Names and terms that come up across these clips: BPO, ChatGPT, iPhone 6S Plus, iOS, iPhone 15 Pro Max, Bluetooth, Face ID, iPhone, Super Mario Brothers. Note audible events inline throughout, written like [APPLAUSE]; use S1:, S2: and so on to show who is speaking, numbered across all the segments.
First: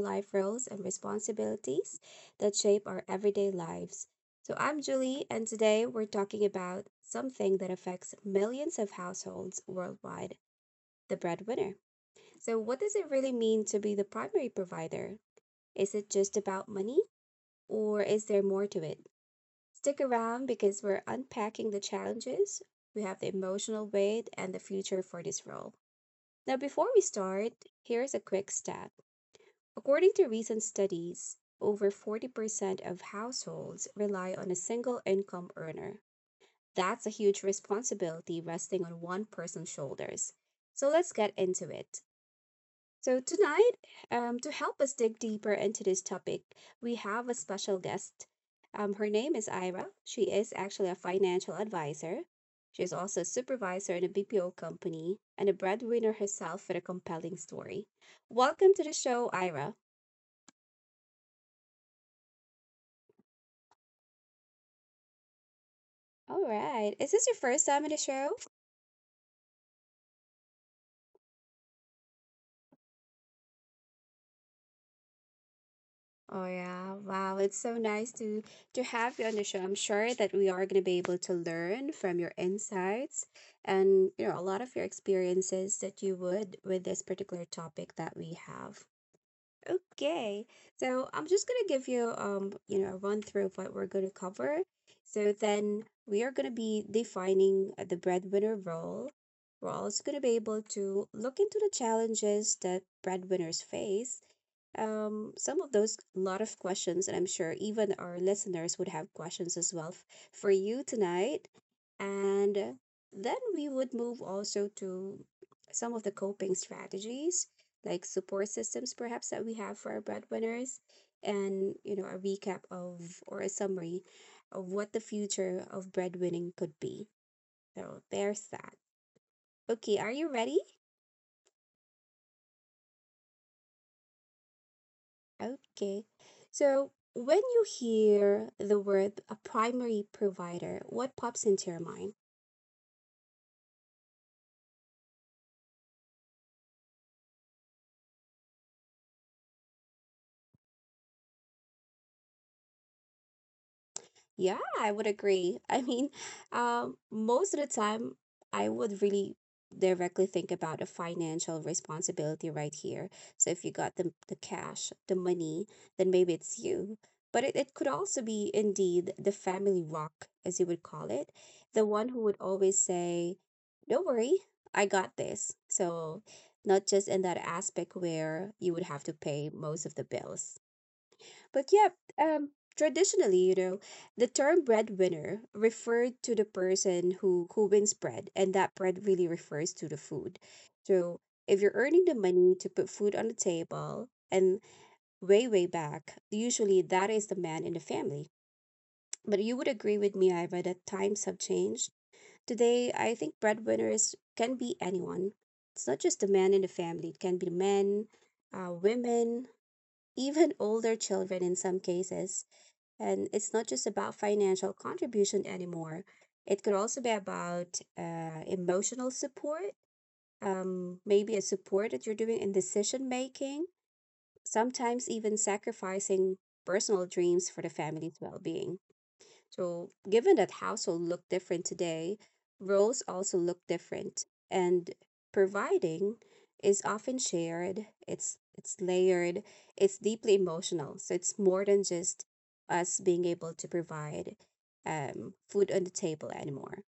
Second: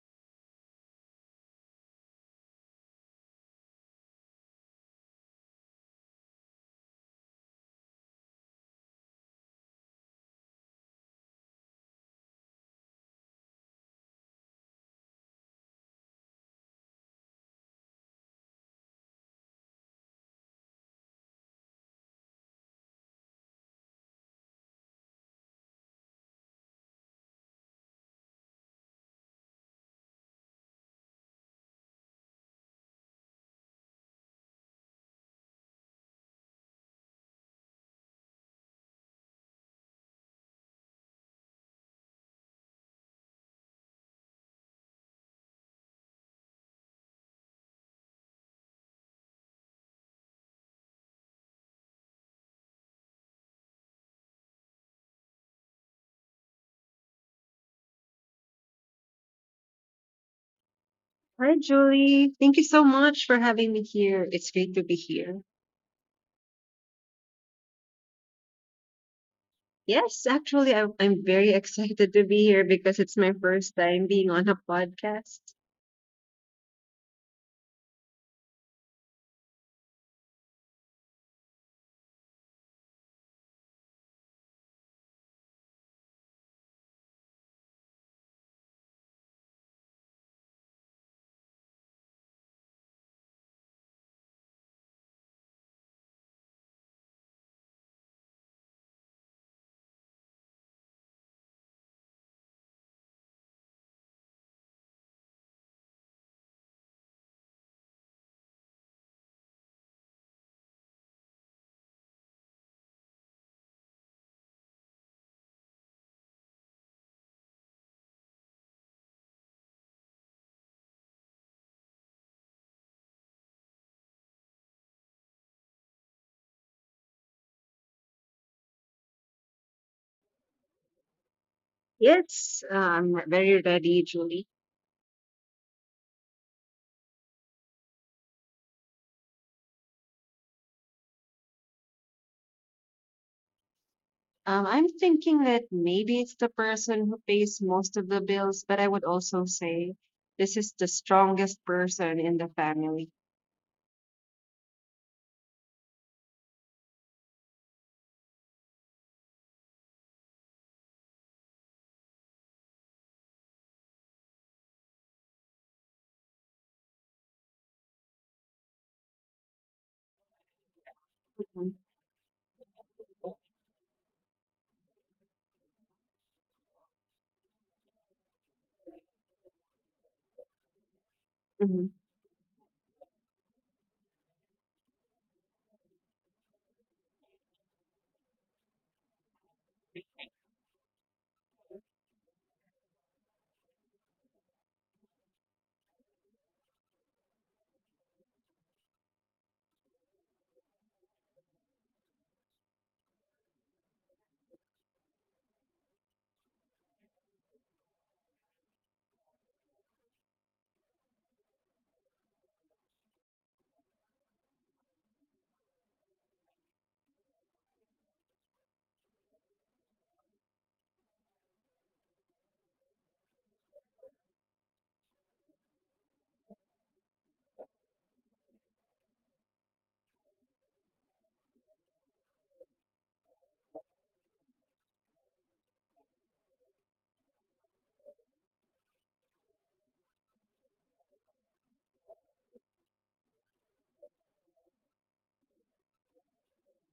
S1: life roles and responsibilities that shape our everyday lives. So, I'm Julie, and today we're talking about something that affects millions of households worldwide, the breadwinner. So, what does it really mean to be the primary provider? Is it just about money, or is there more to it? Stick around because we're unpacking the challenges, we have the emotional weight, and the future for this role. Now, before we start, here's a quick stat. According to recent studies, over 40% of households rely on a single income earner. That's a huge responsibility resting on one person's shoulders. So let's get into it. So, tonight, to help us dig deeper into this topic, we have a special guest. Her name is Ira. She is actually a financial advisor. She is also a supervisor in a BPO company and a breadwinner herself with a compelling story. Welcome to the show, Ira.
S2: Hi, Julie. Thank you so much for having me here. It's great to be here.
S1: All right. Is this your first time on the show?
S2: Yes, actually, I'm very [LAUGHS] excited to be here because it's my first time being on a podcast.
S1: Oh yeah, wow. It's so nice to have you on the show. I'm sure that we are going to be able to learn from your insights and you know a lot of your experiences that you would with this particular topic that we have. Okay. So, I'm just going to give you you know, a run through of what we're going to cover. So then we are going to be defining the breadwinner role. We're also going to be able to look into the challenges that breadwinners face, some of those lot of questions, and I'm sure even our listeners would have questions as well for you tonight. And then we would move also to some of the coping strategies, like support systems, perhaps that we have for our breadwinners, and you know a recap of or a summary of what the future of breadwinning could be. So there's that. Okay, are you ready?
S2: Yes, I'm very ready, Julie.
S1: Okay. So when you hear the word a primary provider, what pops into your mind?
S2: I'm thinking that maybe it's the person who pays most of the bills, but I would also say this is the strongest person in the family.
S1: Yeah, I would agree. I mean, most of the time, I would really directly think about a financial responsibility right here. So if you got the cash, the money, then maybe it's you. But it could also be indeed the family rock, as you would call it,
S2: Mhm,
S1: the one who would always say, "Don't worry, I got this." So not just in that aspect where you would have to pay most of the bills,
S2: mhm,
S1: but yeah, um, traditionally, you know, the term breadwinner referred to the person who wins bread, and that bread really refers to the food. So if you're earning the money to put food on the table, and way back, usually that is the man in the family. But you would agree with me, Iva, that times have changed. Today, I think breadwinners can be anyone. It's not just the man in the family. It can be men, women, even older children in some cases. And it's not just about financial contribution anymore. It could also be about emotional support, maybe a support that you're doing in decision making, sometimes even sacrificing personal dreams for the family's well being. So, given that household look different today, roles also look different. And providing is often shared, it's layered, it's deeply emotional. So it's more than just us being able to provide food on the table anymore.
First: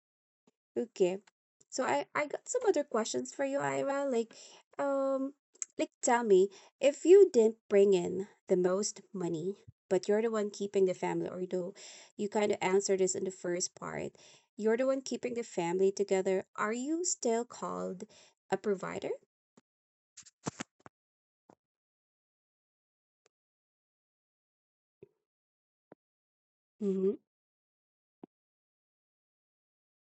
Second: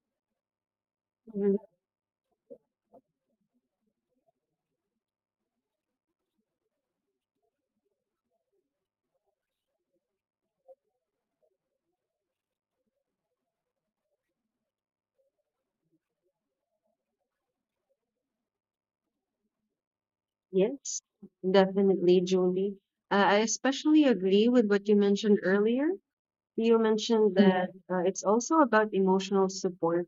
S1: Okay.
S2: mhm.
S1: So I got some other questions for you, Ira. Um, like tell me, if you didn't bring in the most money, but you're the one keeping the family, or though you kind of answered this in the first part, you're the one keeping the family together. Are you still called a provider?
S2: Yes, definitely, Julie. I especially agree with what you mentioned earlier. You
S1: Mm-hmm.
S2: mentioned that it's also about emotional support.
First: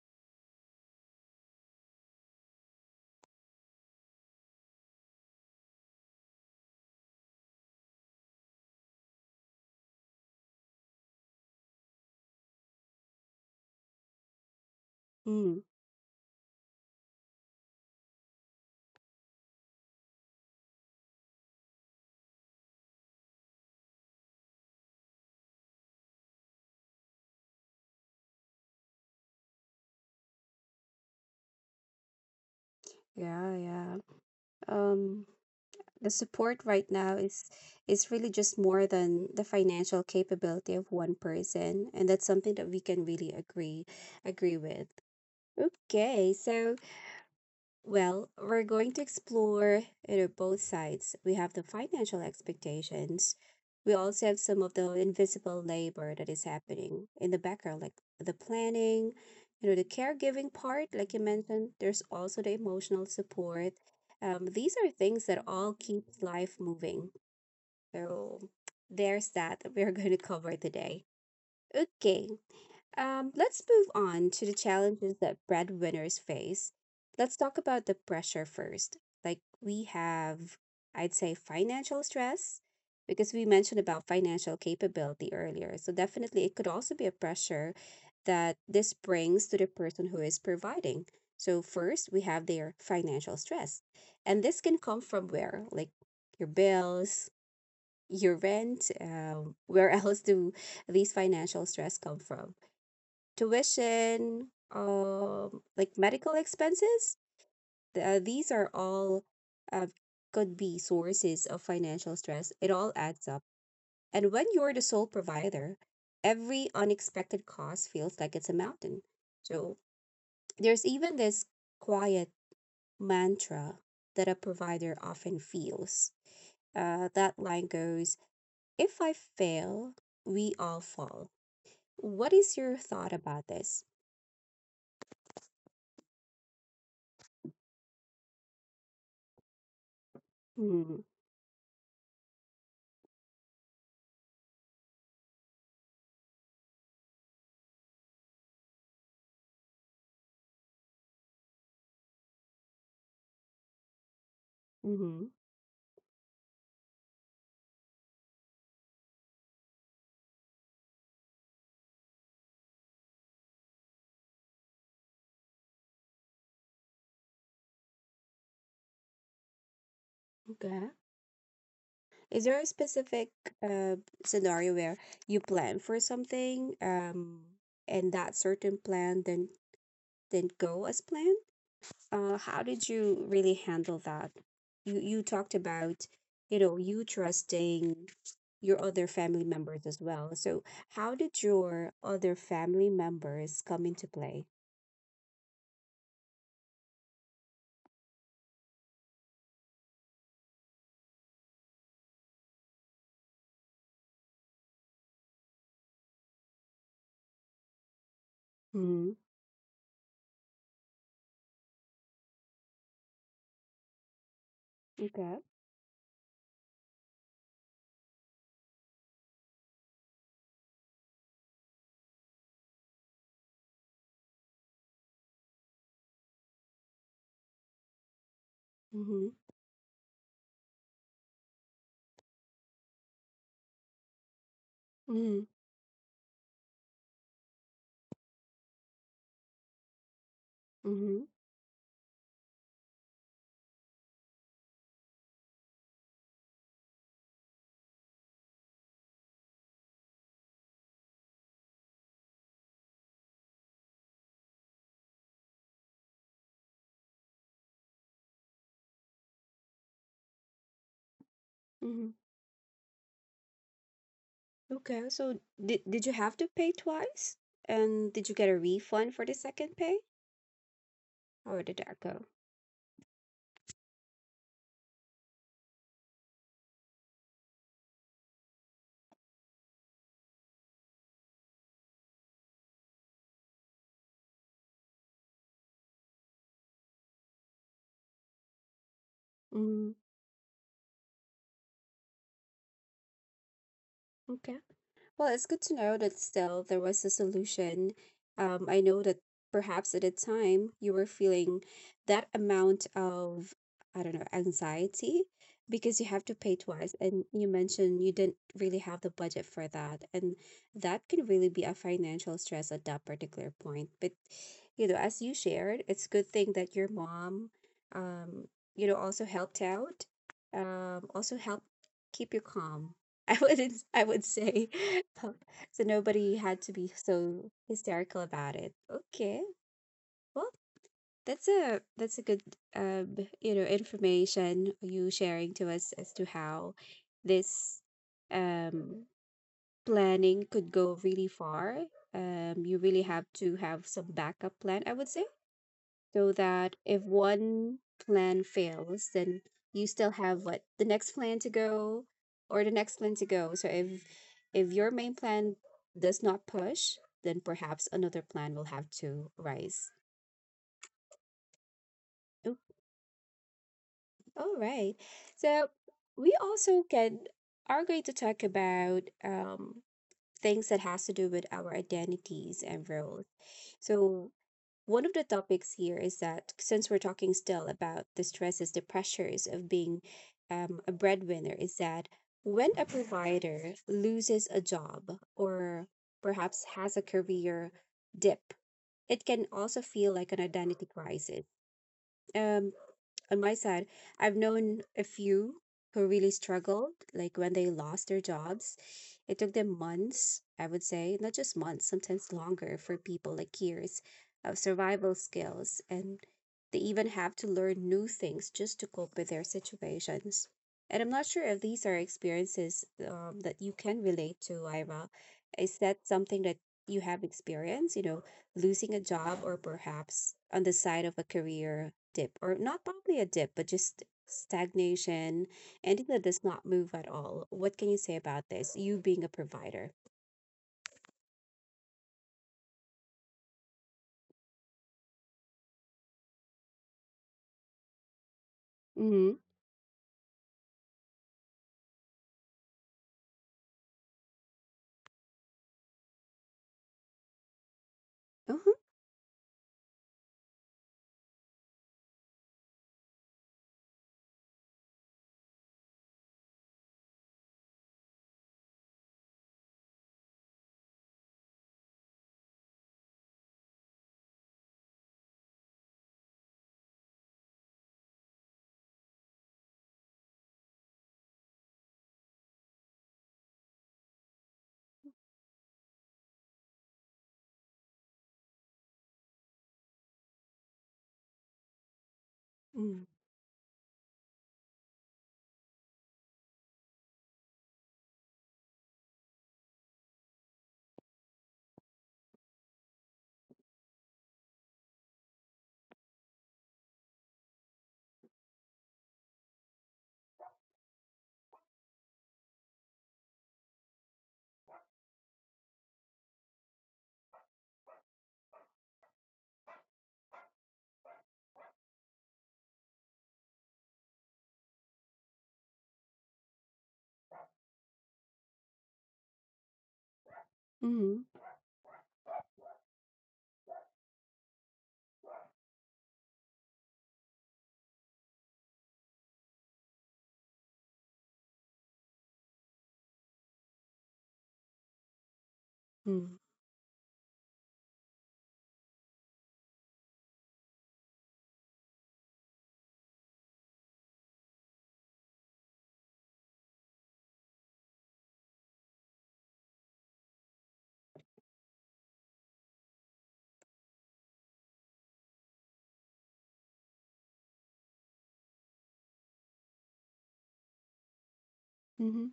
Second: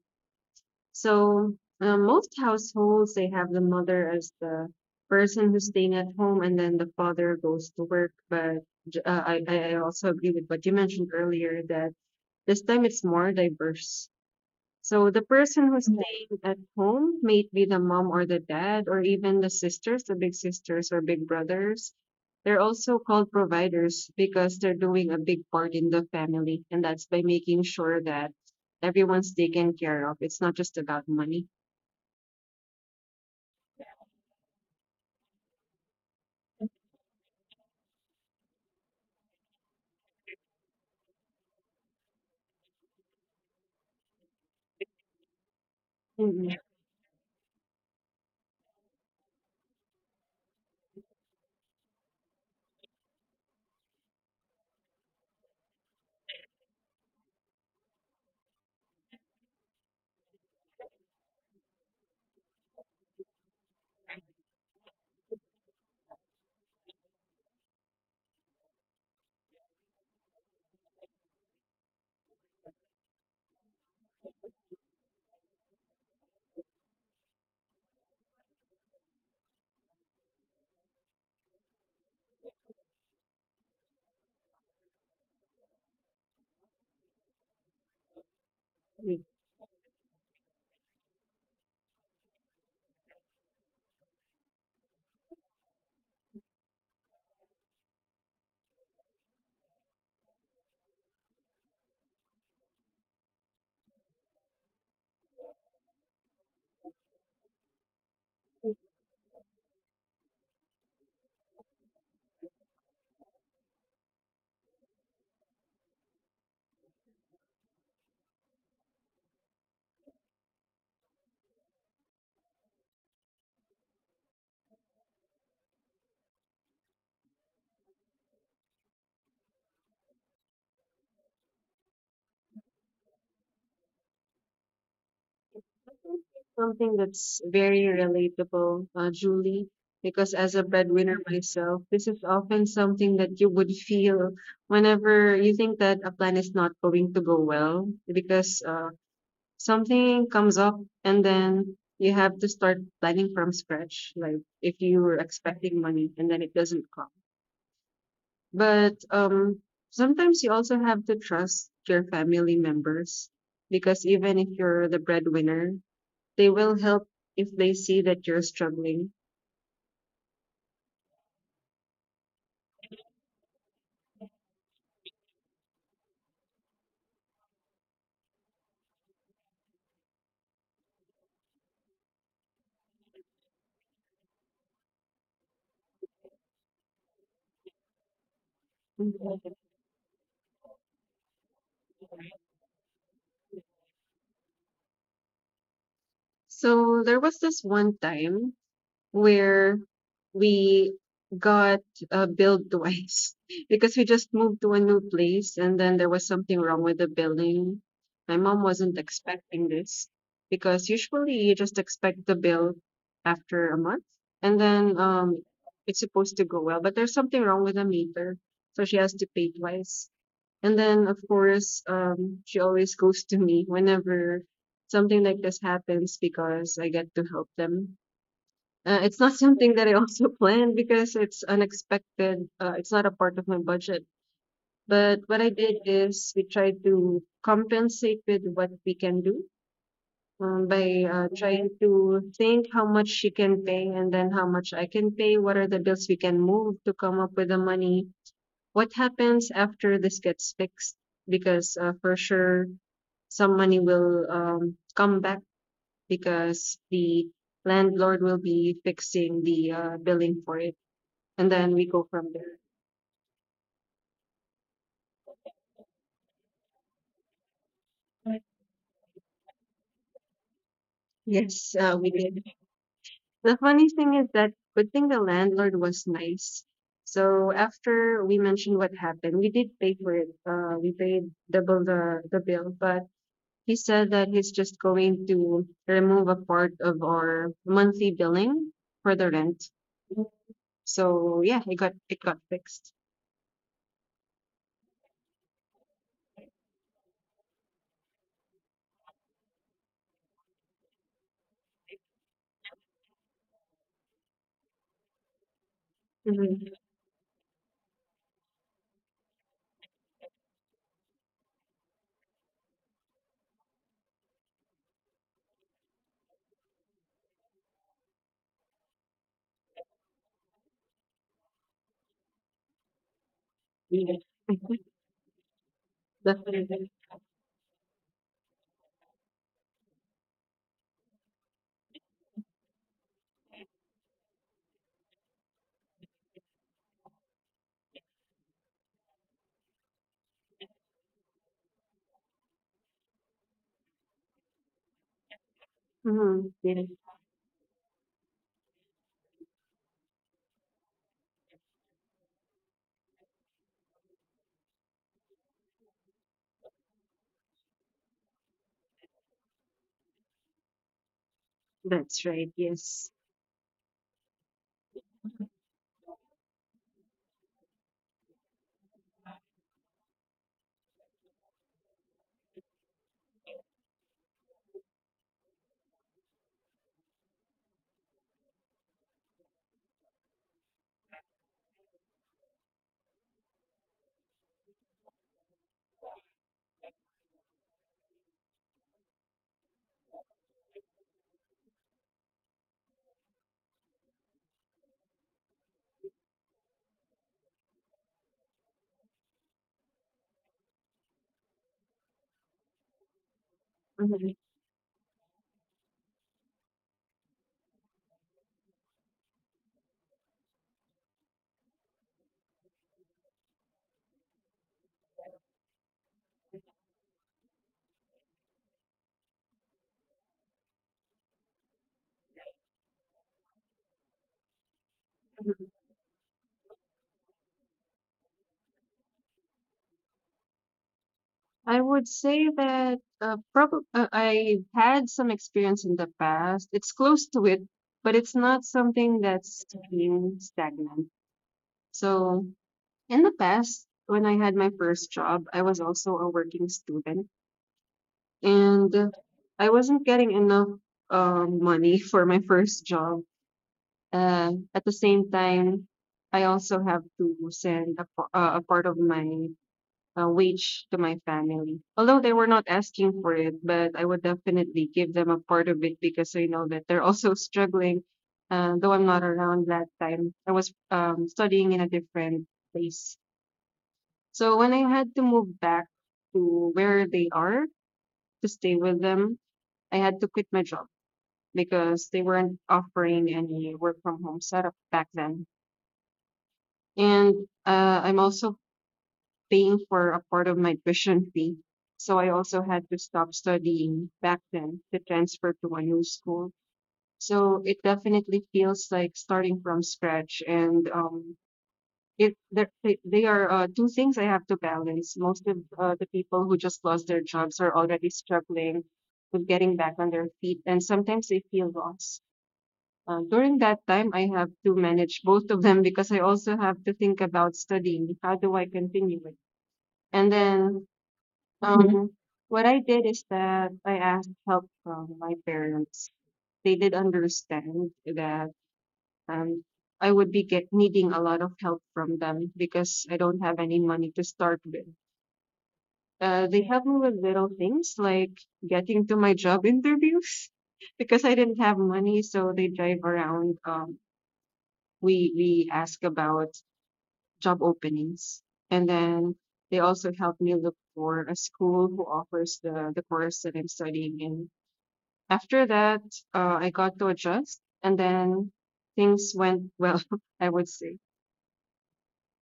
S2: So, most households, they have the mother as the person who's staying at home, and then the father goes to work. But I also agree with what you mentioned earlier that this time it's more diverse. So the
S1: Mm-hmm.
S2: person who's, yeah, staying at home may be the mom or the dad or even the sisters, the big sisters or big brothers. They're also called providers because they're doing a big part in the family, and that's by making sure that everyone's taken care of. It's not just about money.
S1: Yeah, yeah. Um, the support right now is really just more than the financial capability of one person, and that's something that we can really agree with. Okay,
S2: Mm.
S1: so well, we're going to explore, you know, both sides. We have the financial expectations. We also have some of the invisible labor that is happening in the background, like the planning, you know, the caregiving part, like you mentioned. There's also the emotional support. These are things that all keep life moving. So there's that we're going to [LAUGHS] cover today. Okay, let's move on to the challenges that breadwinners face. Let's talk about the pressure first. Like we have, I'd say, financial stress, because we mentioned about financial capability earlier. So definitely it could also be a pressure that this brings to the person who is providing. So first we have their financial stress. And this can come from where? Like your bills, your rent, where [LAUGHS] else do these financial stress come from? Tuition, like medical expenses. These are all uh, could be sources of financial stress. It all adds up. And when you're the sole provider, every unexpected cost feels like it's a mountain. So there's even this quiet mantra that a provider often feels. That line goes, "If I fail, we all fall." What is your thought about this?
S2: Something that's very relatable, Julie, because as a
S1: Mm-hmm.
S2: breadwinner myself, this is often something that you would feel whenever you think that a plan is not going to go well, because something comes up and then you have to start planning from scratch, like if you were
S1: Mm-hmm.
S2: expecting money and then it doesn't come. But sometimes you also have to trust your family members because even if you're the breadwinner, they will help if they see that you're struggling.
S1: Is there a specific uh, scenario where you plan for something, and that certain plan then didn't go as planned? How did you really handle that? You talked about, you know, you trusting your other family
S2: Mhm.
S1: members as well. So how did your other family members come into play?
S2: So there was this one time where we got billed twice [LAUGHS] because we just moved to a new place and then there was something wrong with the billing. My mom wasn't
S1: Mm-hmm.
S2: expecting this because usually you just expect the bill after a month and then
S1: Okay.
S2: it's supposed to go well, but there's something wrong with the meter. So she has to pay twice. And then, of course, she always goes to me whenever something like this happens because I get to help them. It's
S1: Mm-hmm.
S2: not [LAUGHS] something that I also [LAUGHS] planned because it's unexpected. It's not a part of my budget. But
S1: Mm-hmm.
S2: what I did is we tried to compensate with what we can do, by
S1: Mm-hmm.
S2: trying to think how much she can pay and then how much I can pay. What are the bills we can move to come up with the money? What happens after this gets fixed? Because for sure, some money will come back because the landlord will be fixing the billing for it, and then we go
S1: Mm-hmm.
S2: from there.
S1: Okay, so did you have to pay twice? And did you
S2: Right.
S1: get a refund for the second pay? How
S2: Yes,
S1: did that
S2: we
S1: go?
S2: did. The funny thing is that good thing the landlord was nice. So after we mentioned what happened, we did pay for it. We paid double the bill, but he said that he's just going to remove a part of our monthly billing for the rent.
S1: Mm,
S2: So, yeah, it got fixed.
S1: okay. Well, it's good to know that still there was a solution. I know that perhaps at the time you were feeling that amount of, I don't know, anxiety because you have to pay
S2: Mhm.
S1: twice. And you mentioned you didn't really have the budget for that. And that can really be a financial stress at that particular point. But, you know, as you shared, it's a good thing that your mom, um, you know, also helped out, also helped keep you calm, [LAUGHS] I wouldn't I would say. Um, so nobody had to
S2: The-
S1: be so hysterical about it. Okay. Well, that's a good you know, information you sharing to us as to how this um planning could go really far. You really have to have some backup plan, I would say, so
S2: mhm.
S1: that if one plan fails, then you still have what the next plan to go or the next plan to go. So if your main plan does not push, then perhaps another plan will have to rise.
S2: That's right.
S1: Oh,
S2: Yes.
S1: all right. So we also can are going to talk about things that has to do with our identities and roles. So one of the topics here is that since we're talking still about the stresses, the pressures of being a breadwinner, is that when a provider loses a job or perhaps has a career dip, it can also feel like an identity crisis. Um, on my side, I've known a few who really struggled, like when they lost their jobs. It took them months, I would say, not just months, sometimes longer for people, like years
S2: Mhm.
S1: of survival skills. And they even have to learn new things just to cope with their situations. And I'm not sure if these are experiences that you can relate to, Ira. Is that something that you have experienced? You know, losing a job, or perhaps on the side of a career dip, or not probably a dip but just stagnation, anything that does not move at all. What can you say about this, you being a provider?
S2: I would say that probably I had some experience in the past. It's close to it, but it's not something
S1: Mm-hmm.
S2: that's being stagnant. So in the past, when I had my first job, I was also a working student.
S1: Uh-huh.
S2: And I wasn't getting enough money for my first job. At the same time, I also have to send a part of my wage to my family. Although they were not asking for it, but I would definitely give them a part of it because I know that they're [LAUGHS] also struggling. Though I'm not around that time, I was studying in a different place. So when I had to move back to where they are to stay with them, I had to quit my job because they weren't
S1: Mm-hmm.
S2: offering any work from home setup back then. And I'm also paying for a part of my tuition fee. So I also had to stop studying back then to transfer to a new school. So it definitely feels like starting from scratch. And they are two things I have to balance. Most of the people who just lost their jobs are already struggling with getting back on their feet, and sometimes they feel lost. During that time, I have to manage both of them because I also have to think about studying. How do I continue it? And then
S1: Mm-hmm.
S2: um, what I did is that I asked help from my parents. They did understand that um, I would be needing a lot of help from them because I don't have any money to start with.
S1: Mm,
S2: They helped me with little things like getting to my job interviews [LAUGHS] because I didn't have money, so they drive around, we ask about job openings, and then they also help me look for a school who offers the course that I'm studying in. After that, I got to adjust, and then things went well, [LAUGHS] I would say.
S1: mm-hmm.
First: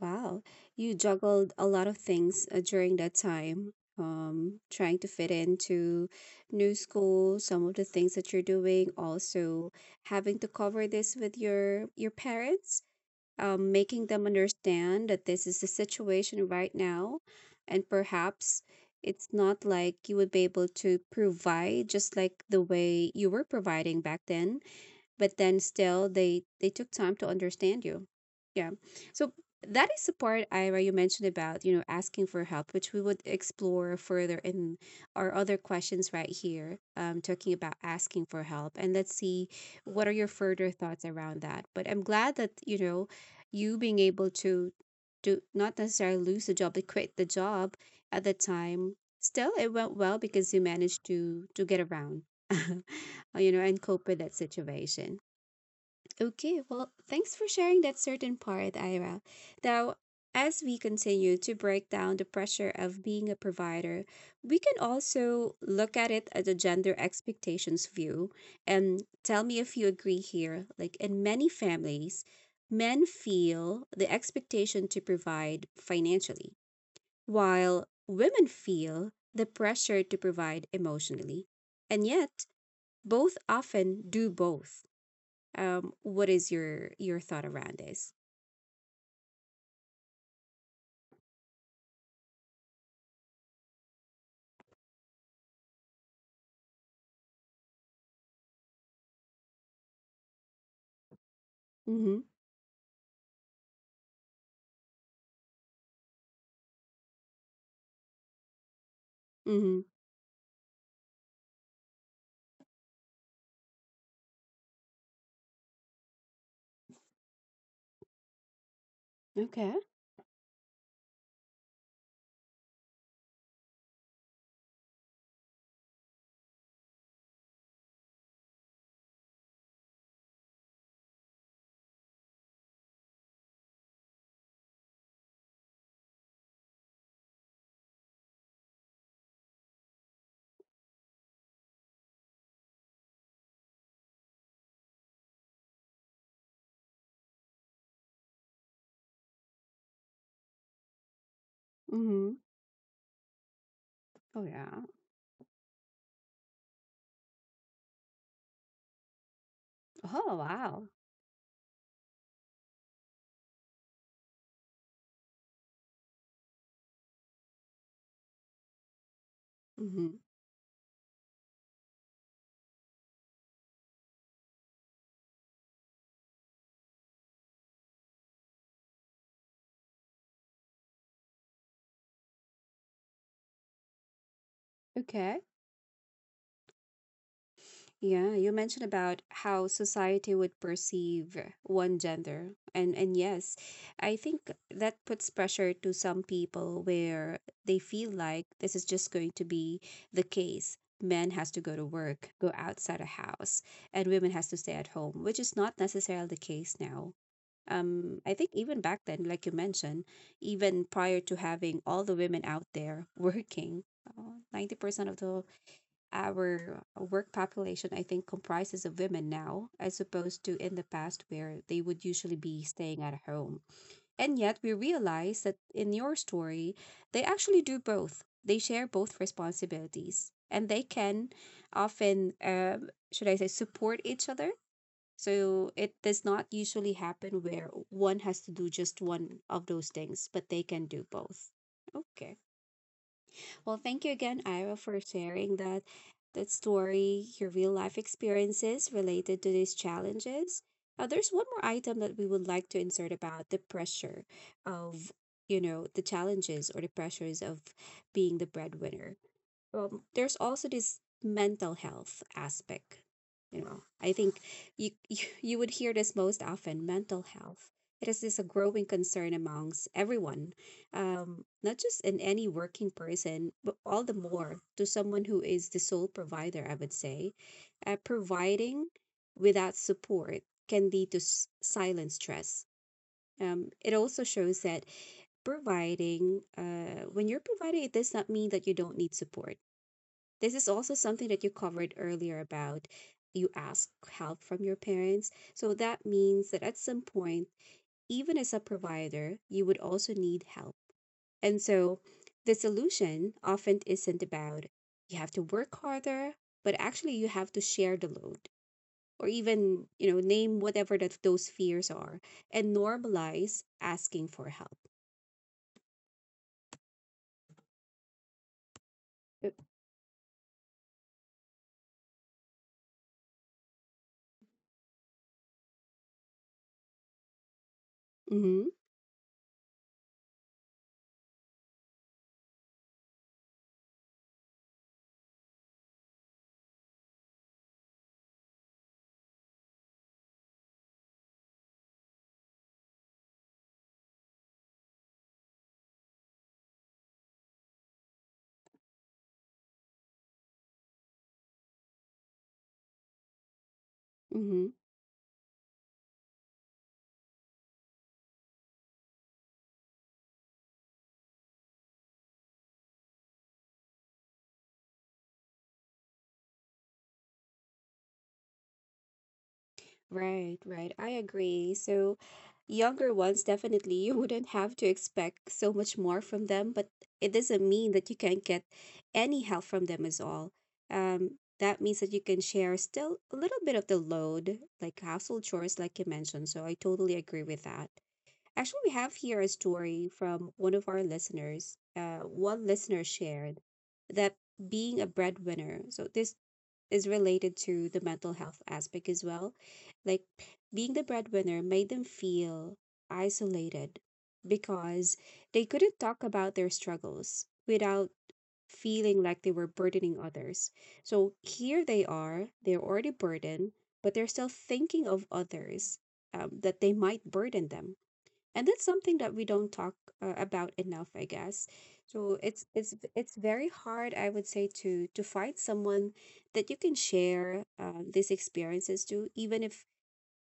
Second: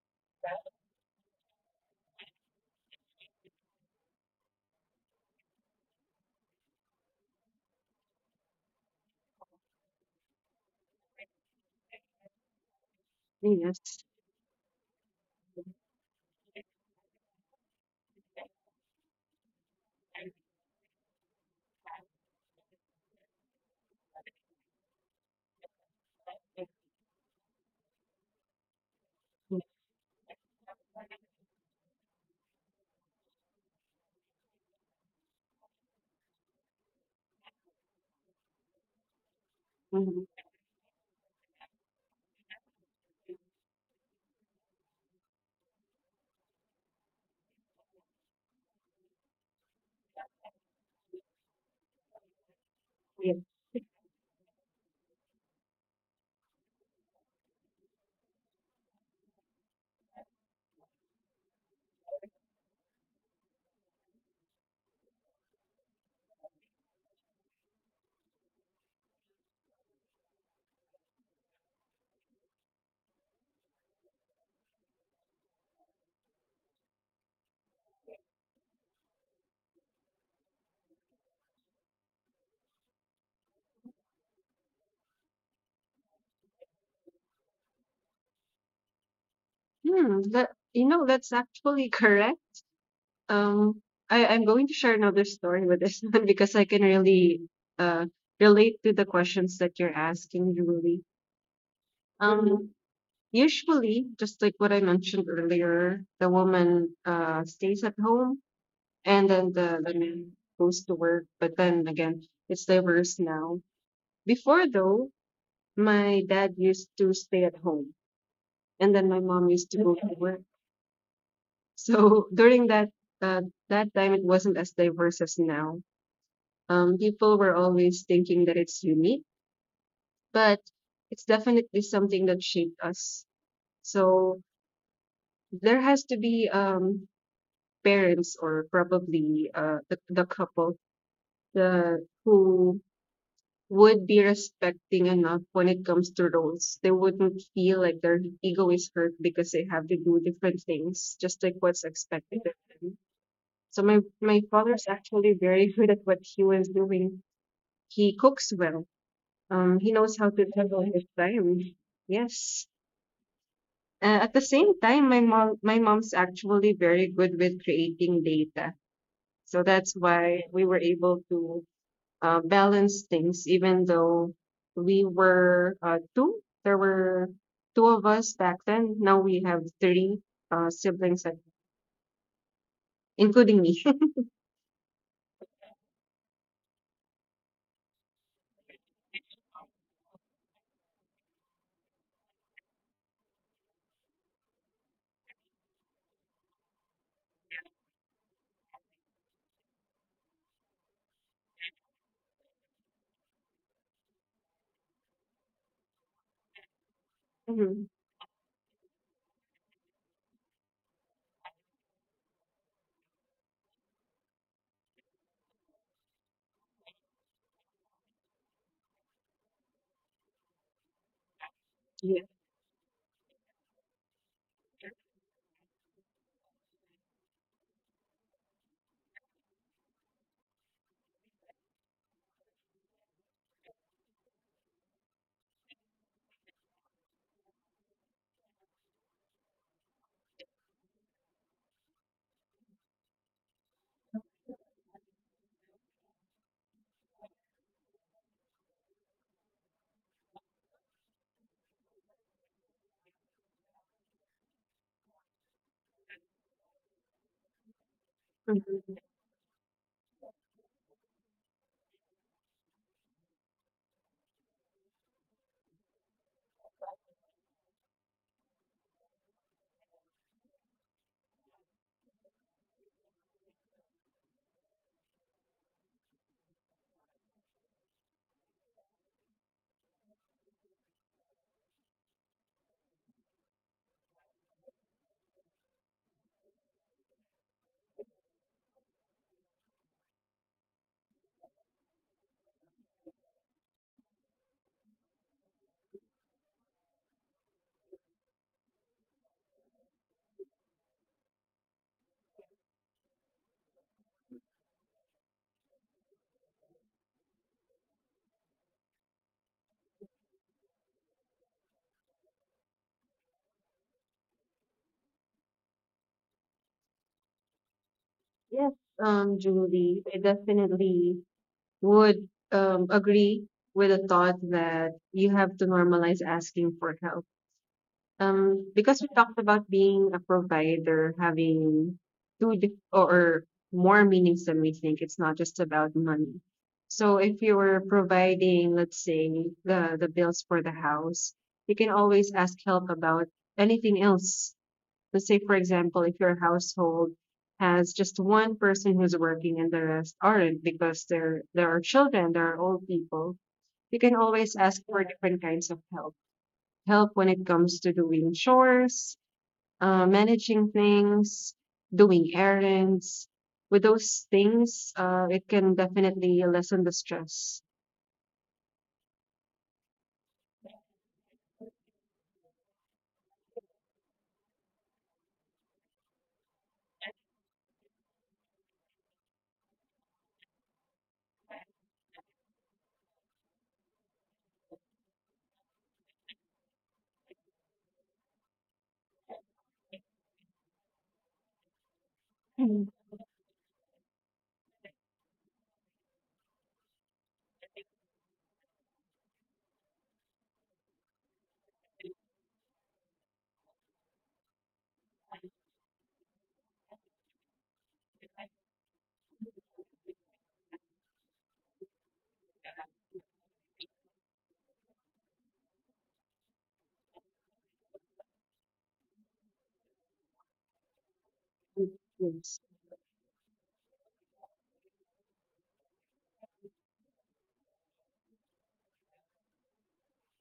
S1: Wow, you juggled a lot of things during that time, trying to fit into new school, some of the things that you're doing, also having to cover this with your parents,
S2: Yes.
S1: making them understand that this is the situation right now. And perhaps it's not like you would be able to provide just like the way you were providing back then, but then still they took time to understand you, yeah. So
S2: Yeah.
S1: that is the part, Ira, you mentioned about, you know, asking for help, which we would explore further in our other questions right here. Um, talking about asking for help, and let's see what are your
S2: Mhm.
S1: further thoughts around that. But I'm glad that, you know, you being able to not necessarily lose the job but quit the job at the time, still it went well because you managed to get around [LAUGHS]
S2: Yeah.
S1: you know and cope with that situation. Okay, well, thanks for sharing that certain part, Ira. Now, as we continue to break down the pressure of being a provider, we can also look at it as a gender expectations view. And tell me if you agree here. Like in many families, men feel the expectation to provide financially, while women feel the pressure to provide emotionally. And yet, both often do both. What is your thought around this?
S2: Hmm, that, that's actually [LAUGHS] correct. Um I, i'm going to share another story with this [LAUGHS] one because I can really uh, relate to the questions that you're asking, Julie.
S1: Mm-hmm.
S2: um Usually, just like what I mentioned earlier, the woman stays at home and then
S1: Mm-hmm.
S2: the man goes to work. But then again, it's diverse now. Before, though, my dad used to stay at home and then my mom
S1: Okay.
S2: used to go to work. So [LAUGHS] during uh, that time, it wasn't as diverse as now. People were always thinking that it's unique, but it's definitely something that shaped us. So there has to be, parents or probably the couple, who would be respecting enough when it comes to roles. They wouldn't feel like their ego is hurt because they have to do different things, just like what's
S1: Mm-hmm.
S2: expected of them. So my,
S1: Oh
S2: my
S1: yeah.
S2: father's actually very good at what he was doing. He cooks well. He knows
S1: Oh
S2: how to
S1: wow.
S2: juggle his time. Yes. At the same time, my mom's actually very good with creating data. So that's
S1: Mm-hmm.
S2: why we were able to, balance things, even though we were two. There were two of us back then. Now we have three siblings, including me. [LAUGHS]
S1: Okay. Yeah, you mentioned about how society would perceive one gender. And yes, I think that puts pressure to some people where they feel like this is just going to be the case. Men has to go to work, go outside a house, and women has to stay at home, which is not necessarily the case now.
S2: Mhm.
S1: I think even back then, like you mentioned, even prior to having all the women out there [LAUGHS] working, 90% of the our work population, I think, comprises of women now as opposed to in the past where they would
S2: Yeah.
S1: usually be staying at home. And yet we realize that in your story, they actually do both, they share both responsibilities, and they can often, should I say, support each other. So it does not usually happen where one has to do just one of those things, but they can do both. Okay. Well, thank you again, Ira, for sharing that that story, your real life experiences related to these challenges. There's one more item that we would like to insert about the pressure of, you know, the challenges or the pressures of being the
S2: Mhm.
S1: breadwinner. There's also this mental health aspect. You know, I think you, [LAUGHS] you would hear this most often. Mental health. It is this a growing concern amongst everyone, not just in any working person, but all the more to someone who is the sole provider. I would say, providing without support can lead to silent stress. It also shows that when you're providing, it does not mean that you don't need support. This is also something that you covered earlier about you ask help from your parents. So that means that at some point, even as a provider, you would also need help. And so the solution often isn't about you have to work harder, but actually you have to share the load, or even, you know, name whatever that those fears are, and normalize asking for help.
S2: Yes, Julie, I definitely would agree with the thought that you have to normalize asking for help.
S1: Mm-hmm.
S2: Because we talked about being a provider, having two or more meanings than we think. It's not just about money. So if you were providing, let's say, the bills for the house, you can always ask help about anything else. Let's say, for example, if your household has just one person who's working and the rest aren't because there are children, there are old people, you can always
S1: Mm-hmm.
S2: ask for different kinds of help when it comes to doing chores, managing things, doing errands. With those things, it can definitely lessen the stress.
S1: Right, right. I agree. So, younger ones, definitely, you wouldn't have to expect so much more from them, but it doesn't mean that you can't get any help from them as all. That means that you can share still a little bit of the load, like household chores, like you mentioned. So, I totally agree with that. Actually, we have here a story from one of our listeners. One
S2: Mhm.
S1: listener shared that being a breadwinner. So, this is related to the mental health aspect as well. Like, being the breadwinner made them feel isolated because they couldn't talk about their struggles without feeling like they were burdening others. So here they are, they're already burdened, but they're still thinking of others, that they might burden them, and that's something that we don't talk about enough, I guess. So
S2: Yes,
S1: it's very hard, I would say, to find someone that you can share, these experiences to, even if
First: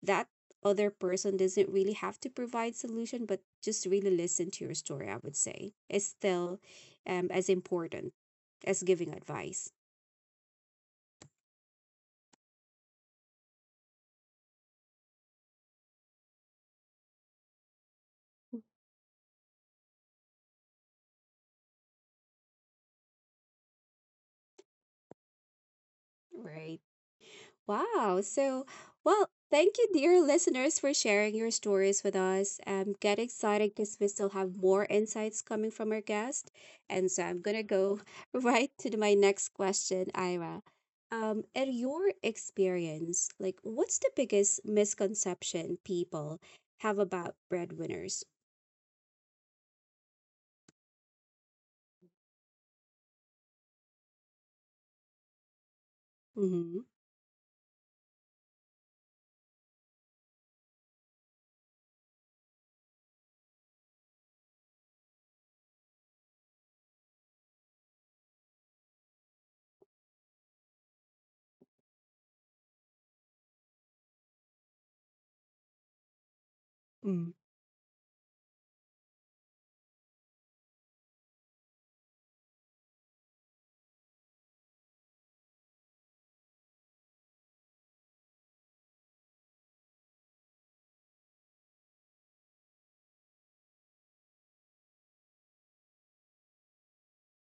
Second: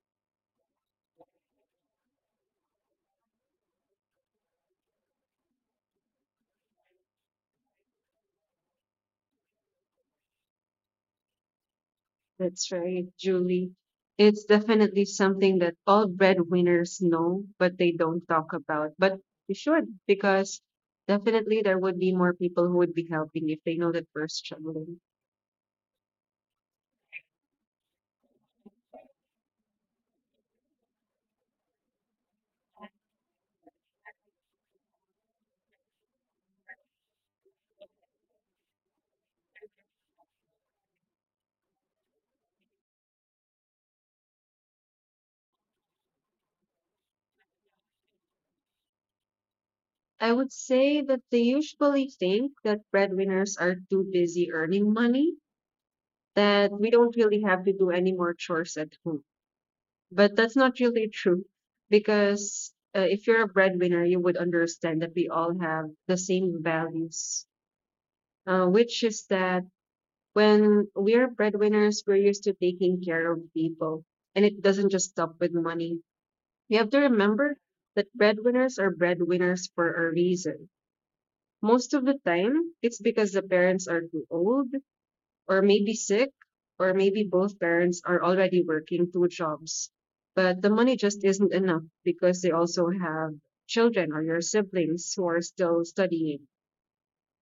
S1: that other person doesn't really have to provide solution, but just really listen to your story, I would say, is still as important as giving advice.
S2: that's right, Julie. It's definitely something that all breadwinners know, but they don't talk about. But we should, because definitely there would be more people who would be helping if they know that we're struggling.
S1: Right. Wow. So, well, thank you, dear listeners, for sharing your stories with us. Get excited because we still have more insights coming from our guest. And so I'm going to go [LAUGHS] right to my next question, Ira. In your experience, like, what's the biggest misconception people have about breadwinners?
S2: I would say that they usually think that breadwinners are too busy earning money, that
S1: Mm-hmm.
S2: we don't really have to do any more chores at home. But that's not really true because if you're a breadwinner, you would understand that we all have the same values, which is that when we're breadwinners, we're used to taking care of people, and it doesn't just stop with money. You have to remember that breadwinners are breadwinners for a reason. Most of the time, it's because the parents are too old, or maybe sick, or maybe both parents are already working two jobs. But the money just isn't enough because they also have children or your siblings who are still studying.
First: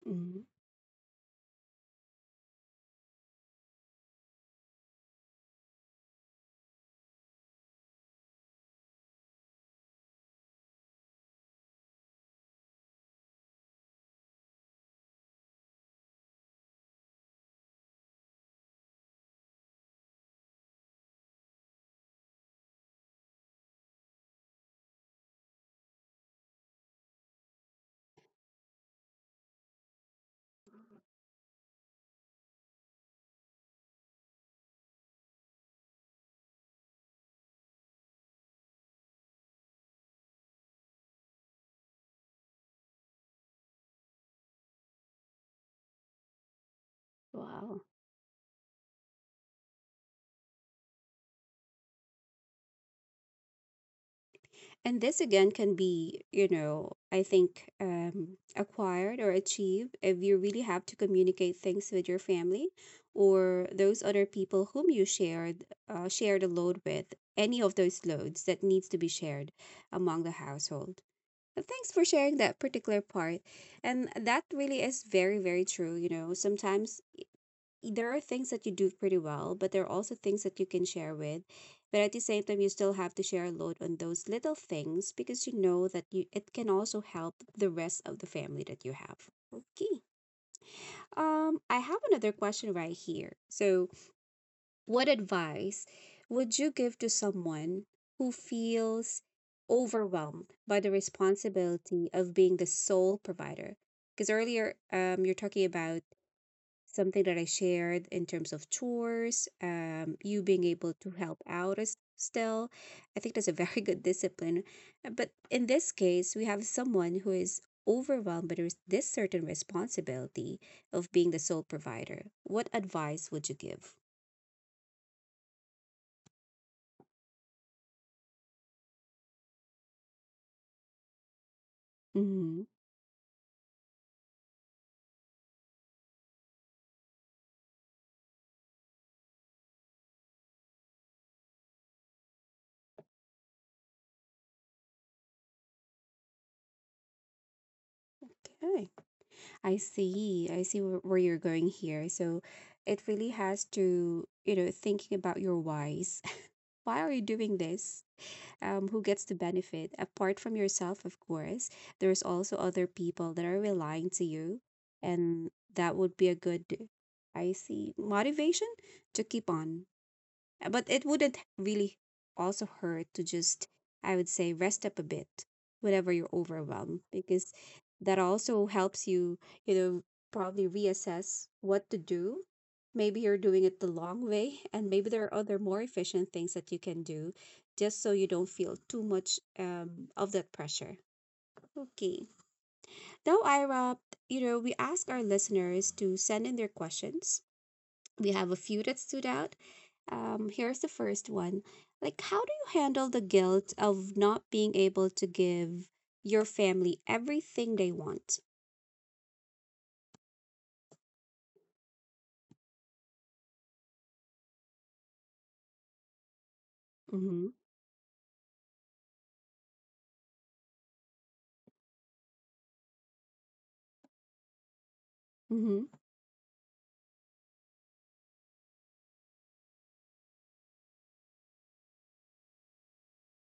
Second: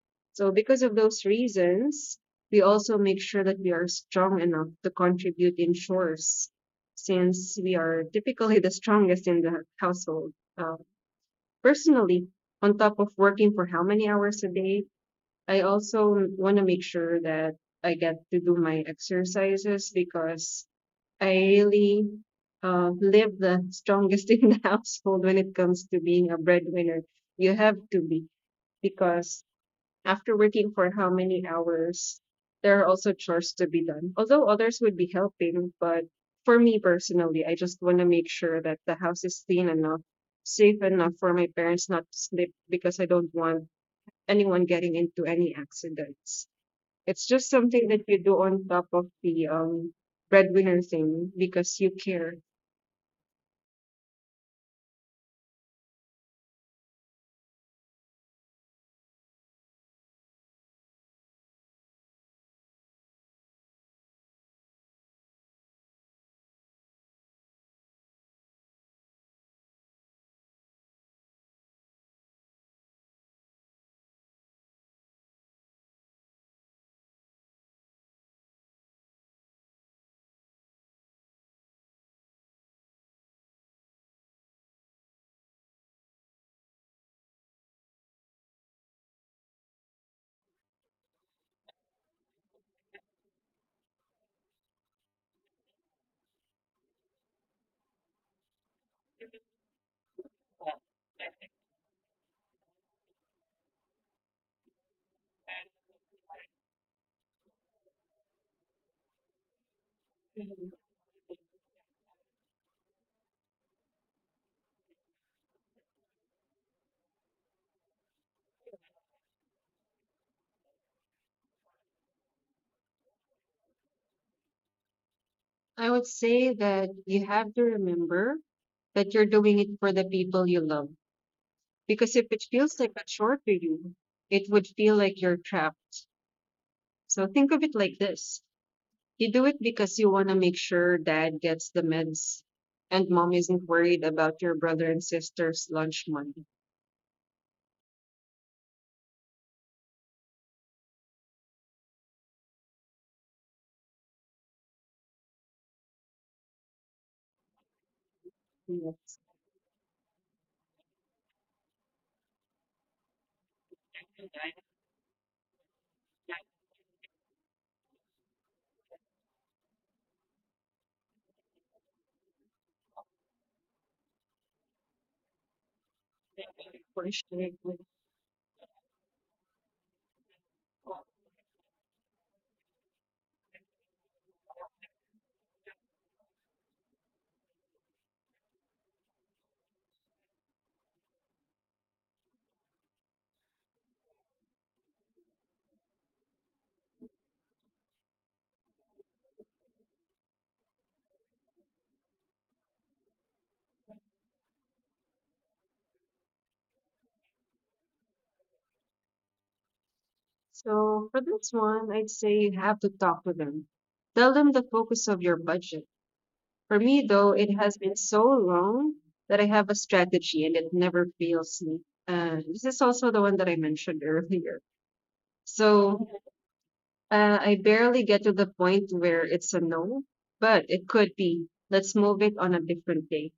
S1: Mm-hmm.
S2: So, because of those reasons, we also make sure that we are strong enough to contribute in chores since we are typically the strongest in the household. Personally, on top of working for how many hours a day, I also want to make sure that I get to do my exercises because I really live the strongest [LAUGHS] in the household when it comes to being a breadwinner. You have to be because after working for how many hours, there are also chores to be done. Although others would be helping, but for me personally, I just want to make sure that the house is clean enough, safe enough for my parents not to sleep because I don't want anyone getting into any accidents. It's just
S1: Wow.
S2: something that you do on top of the breadwinner thing because you care.
S1: And this again can be, you know, I think acquired or achieved if you really have to communicate things with your family or those other people whom you shared share the load with. Any of those loads that needs to be shared among the household. And thanks for sharing that particular part. And that really is very, very true. You know, sometimes there are things that you do pretty well, but there are also things that you can share with. But at the same time, you still have to share a load on those little things because you know that you it can also help the rest of the family that you have. Okay. I have another question right here. So, what advice would you give to someone who feels overwhelmed by the responsibility of being the sole provider? Because earlier, you're talking about something that I shared in terms of chores, you being able to help out as still. I think that's a [LAUGHS] very good discipline. But in this case, we have someone who is overwhelmed by this certain responsibility of being the sole provider. What advice would you give?
S2: I would say that you have to remember that you're doing it for the people you love. Because if it
S1: Hmm.
S2: feels like a chore to you, it would feel like you're trapped. So think of it like this, you do it because you want to make sure dad gets the meds and mom isn't worried about your brother and sister's lunch money.
S1: Okay. I see. I see where you're going here. So it really has to, you know, thinking about your whys. [LAUGHS] Why are you doing this? Who gets to
S2: Yes.
S1: benefit apart from yourself, of course. There's also other people that are relying to you, and that would be a good, I see, motivation to keep on. But it wouldn't really also hurt to just, I would say, rest up a bit whenever you're overwhelmed, because that also helps you, you know, probably reassess what to do. Maybe you're doing it the long way, and maybe there are other more efficient things that you can do just so you don't feel too much of that pressure. Okay. Now, Ira, you know, we ask our listeners to send in their questions. We have a few that stood out. Here's the first one. Like, how do you handle the guilt of not being able to give your family everything they want?
S2: So for this one, I'd say you have to talk to them. Tell them the focus of your budget. For me, though,
S1: Mm-hmm.
S2: it has been so long that I have a strategy and it never fails me. This is also the one that I mentioned earlier.
S1: Mm-hmm.
S2: So I barely get to the point where it's a no, but it could be. Let's move it on a different day.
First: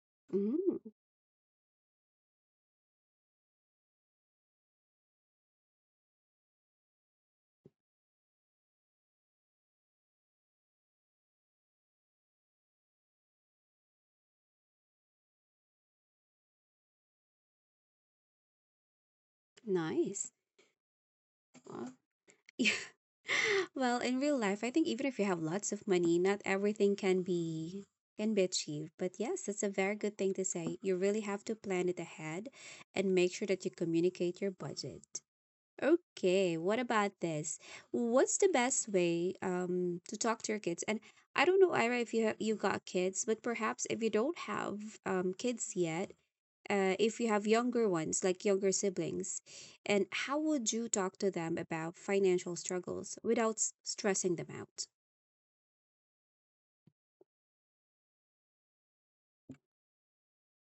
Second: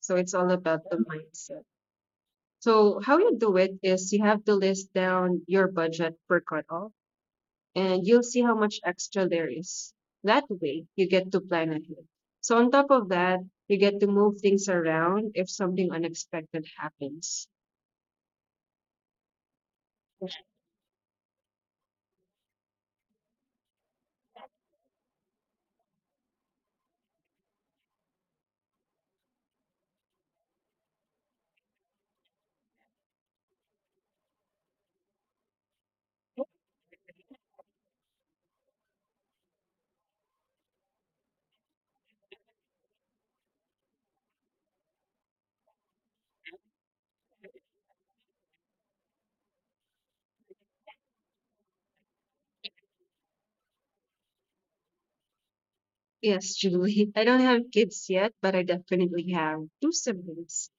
S2: So it's all about
S1: Mm-hmm.
S2: the mindset. So how you do it is you have to list down your budget per cutoff and you'll see how much extra there is. That way, you get to plan ahead. So, on top of that, you get to move things around if something unexpected happens.
S1: Nice. Well, [LAUGHS] yeah. Well, in real life, I think even if you have lots of money, not everything can be achieved. But yes, it's a very good thing to say. You really have to plan it ahead and make sure that you communicate your budget. Okay, what about this? What's the best way to talk to your kids? And I don't know, Ira, if you have you got kids, but perhaps if you don't have kids yet, if you have younger ones, like younger siblings, and how would you talk to them about financial struggles without stressing them out?
S2: Yes, Julie. [LAUGHS] I don't have kids yet, but I definitely have two siblings.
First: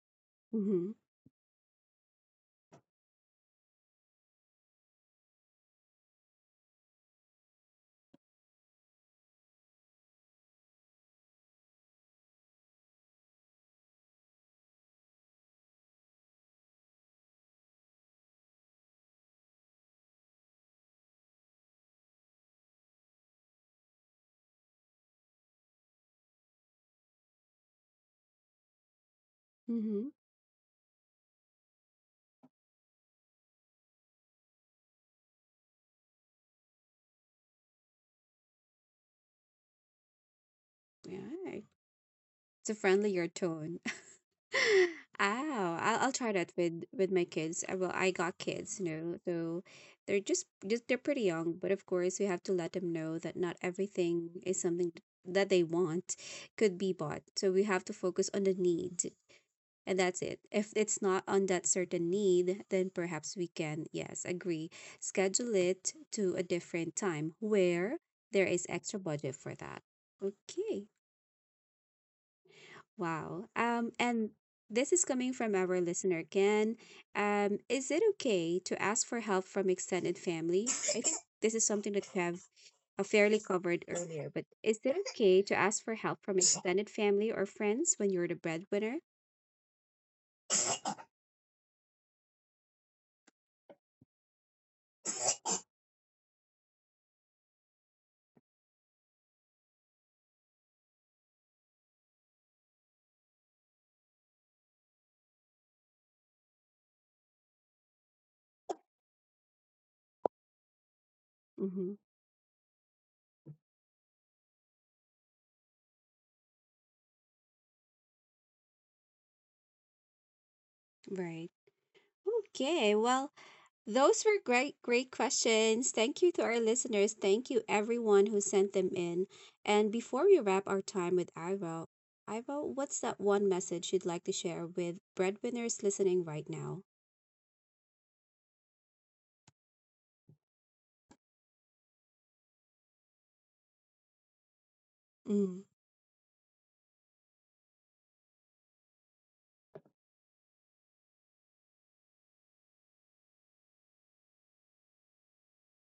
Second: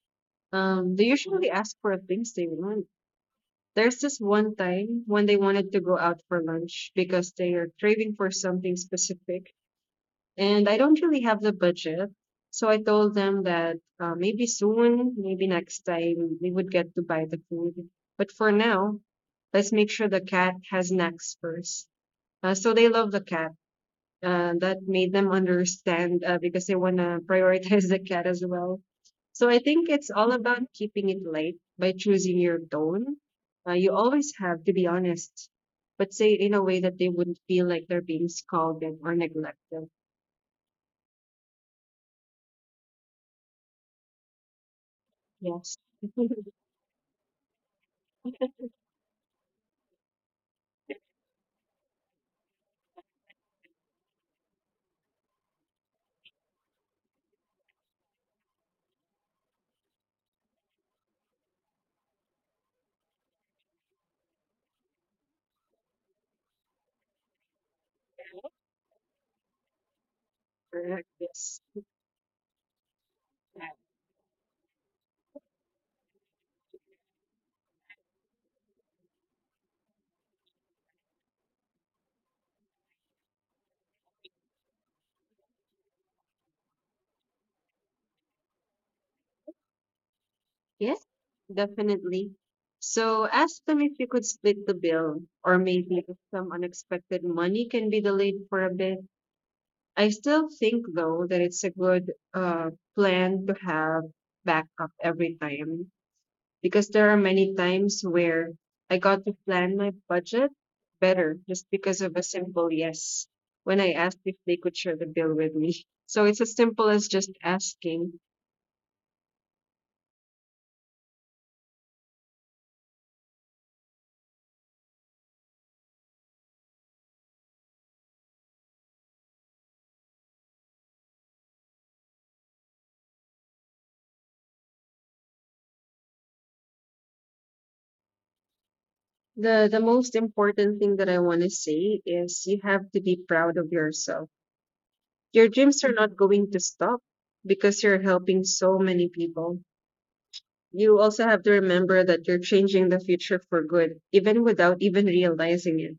S1: Mm-hmm.
S2: They usually ask for things they want. There's this one time when they wanted to go out for lunch because they are craving for something specific, and I don't really have the budget. So I told them that maybe soon, maybe next time, we would get to buy the food. But for now, let's make sure the cat has snacks first. So they love the cat. That made them understand because they want to [LAUGHS] prioritize the cat as well. So I think
S1: Mm-hmm.
S2: it's all about keeping it light by choosing your tone. You always have to be honest, but say it in a way that they wouldn't feel like they're being scolded or neglected.
S1: Yeah. It's a friendlier tone. Ow,
S2: Yes.
S1: I'll try that with my kids. I, well, I got kids, you know, so they're just they're pretty young, but of course we have to let them know that not everything is something that they want could be bought. So we have to focus on the need, and that's it. If it's not on that certain need, then perhaps we can, yes, agree, schedule it to a different time where there is extra budget for that. Okay.
S2: Yes.
S1: Wow. And this is coming from our listener, Ken. Is it okay to ask for help from extended family? I think this is something that we have fairly covered earlier, but is it okay to ask for help from extended family or friends when you're the breadwinner?
S2: Yes, definitely. So ask them if you could split the bill, or maybe if some unexpected money can be delayed for a bit. I still think, though, that it's a good plan to have backup every time because there are many times where I got to plan my budget better just
S1: Mm-hmm.
S2: because of a simple yes when I asked if they could share the bill with me. [LAUGHS] So it's as simple as just asking.
S1: Right. Okay. Well, those were great, great questions. Thank you to our listeners. Thank you everyone who sent them in. And before we wrap our time with Iro, Iro, what's that one message you'd like to share with breadwinners listening right now?
S2: The most important thing that I want to say is you have to be proud of yourself. Your
S1: Mm.
S2: dreams are not going to stop because you're helping so many people. You also have to remember that you're changing the future for good, even without even realizing it.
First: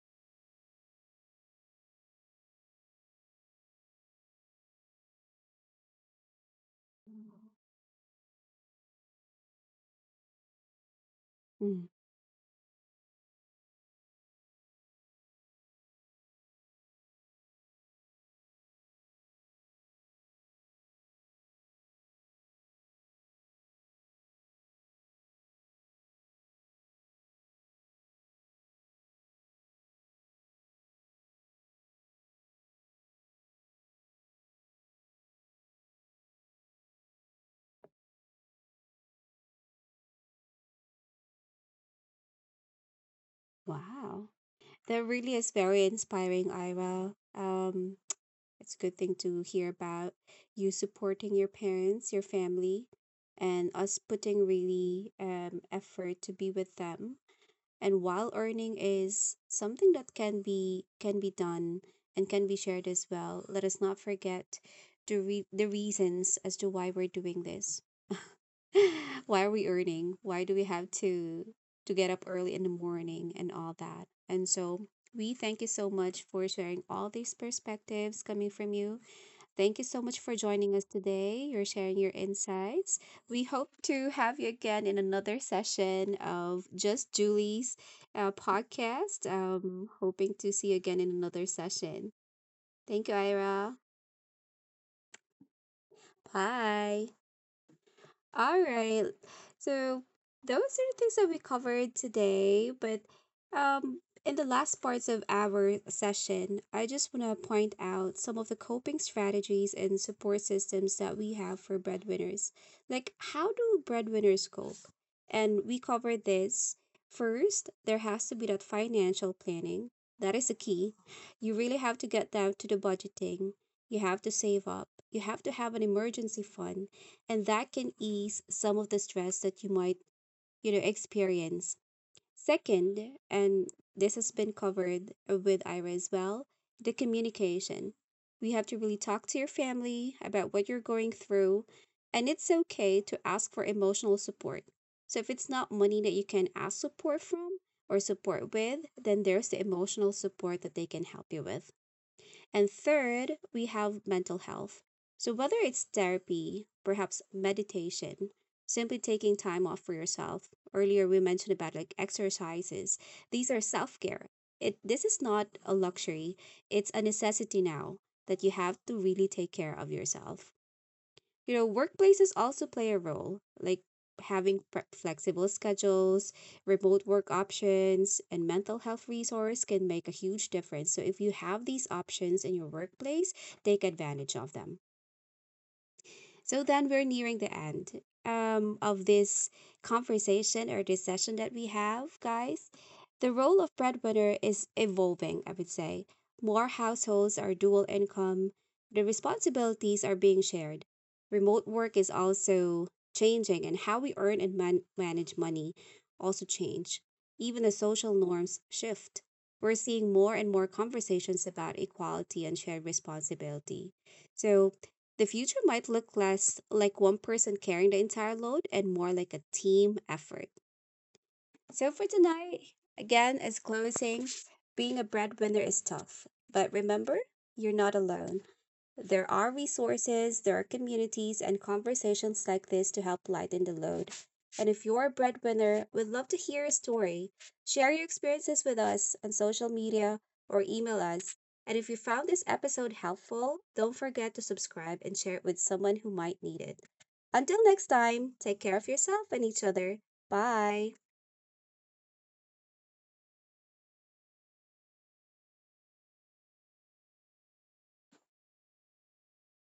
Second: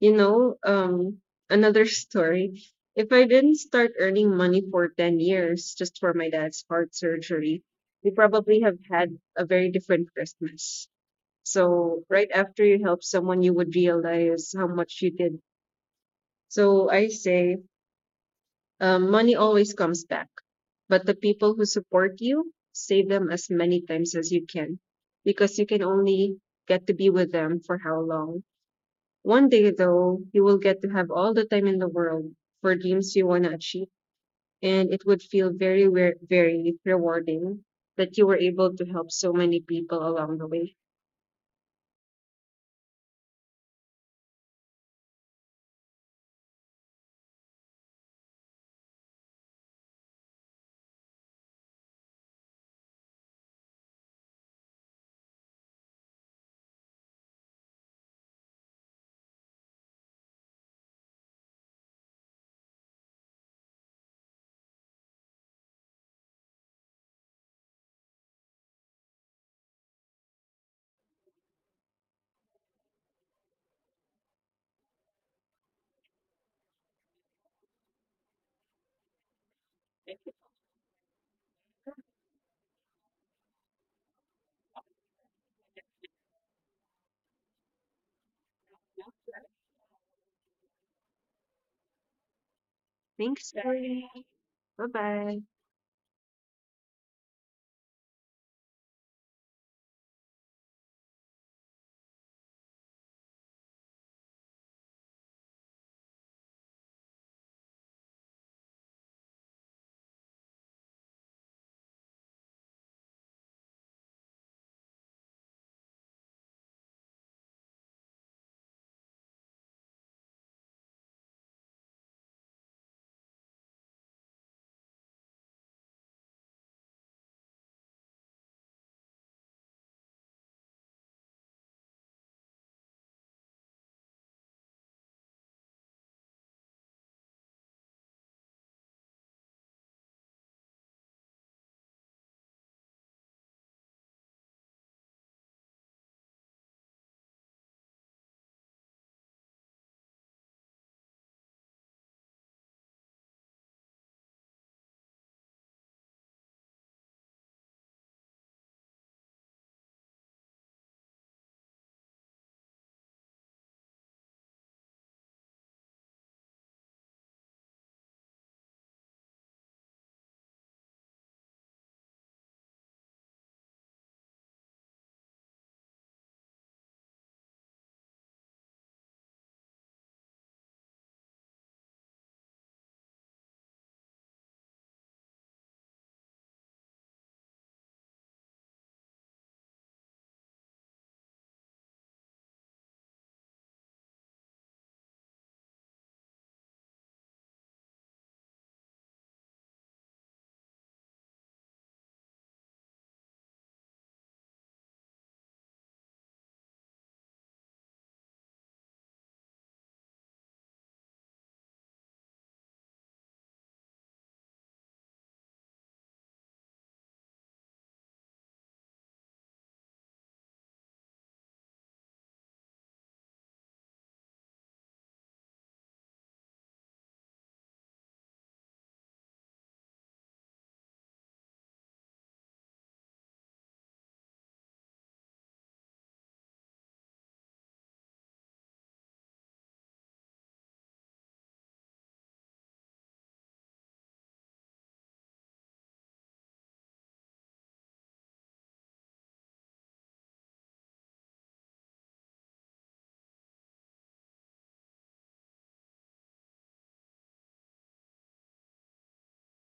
S2: You know, another story. If I didn't start earning money for 10 years just for my dad's heart surgery, we probably have had a very different Christmas.
S1: Mm.
S2: So right after you help someone, you would realize how much you did. So I say, money always comes back, but the people who support you, save them as many times as you can, because you can only get to be with them for how long. One day though, you will get to have all the time in the world for dreams you want to achieve, and it would feel very, very rewarding that you were able to help so many people along the way.
S1: Wow, that really is very inspiring, Iro. It's a good thing to hear about you supporting your parents, your family, and us putting really effort to be with them. And while earning is something that can be done and can be shared as well, let us not forget the reasons as to why we're doing this. [LAUGHS] Why are we earning? Why do we have to get up early in the morning and all that? And so we thank you so much for sharing all these perspectives coming from you. Thank you so much for joining us today. You're sharing your insights. We hope to have you again in another session of Just Julie's podcast. Hoping to see you again in another session. Thank you,
S2: Thanks.
S1: Ira.
S2: Bye bye.
S1: Bye. All right. So those are the things that we covered today, but in the last parts of our session, I just want to point out some of the coping strategies and support systems that we have for breadwinners. Like, how do breadwinners cope? And we covered this. First, there has to be that financial planning. That is the key. You really have to get down to the budgeting. You have to save up. You have to have an emergency fund, and that can ease some of the stress that you might, you know, experience. Second, and this has been covered with Ira as well, the communication. We have to really talk to your family about what you're going through, and it's okay to ask for emotional support. So if it's not money that you can ask support from or support with, then there's the emotional support that they can help you with. And third, we have mental health. So, whether it's therapy, perhaps meditation, simply taking time off for yourself, earlier we mentioned about like exercises, these are self care. It, this is not a luxury, it's a necessity now that you have to really take care of yourself. You know, workplaces also play a role, like having flexible schedules, remote work options, and mental health resource can make a huge difference. So if you have these options in your workplace, take advantage of them. So then we're nearing the end of this conversation or this session that we have, guys. The role of breadwinner is evolving, I would say. More households are dual income, the responsibilities are being shared. Remote work is also changing, and how we earn and manage money also change. Even the social norms shift. We're seeing more and more conversations about equality and shared responsibility. So, the future might look less like one person carrying the entire load and more like a team effort. So, for tonight, again, as closing, being a breadwinner is tough. But remember, you're not alone. There are resources, there are communities and conversations like this to help lighten the load. And if you're a breadwinner, we'd love to hear a story. Share your experiences with us on social media or email us. And if you found this episode helpful, don't forget to subscribe and share it with someone who might need it. Until next time, take care of yourself and each other. Bye.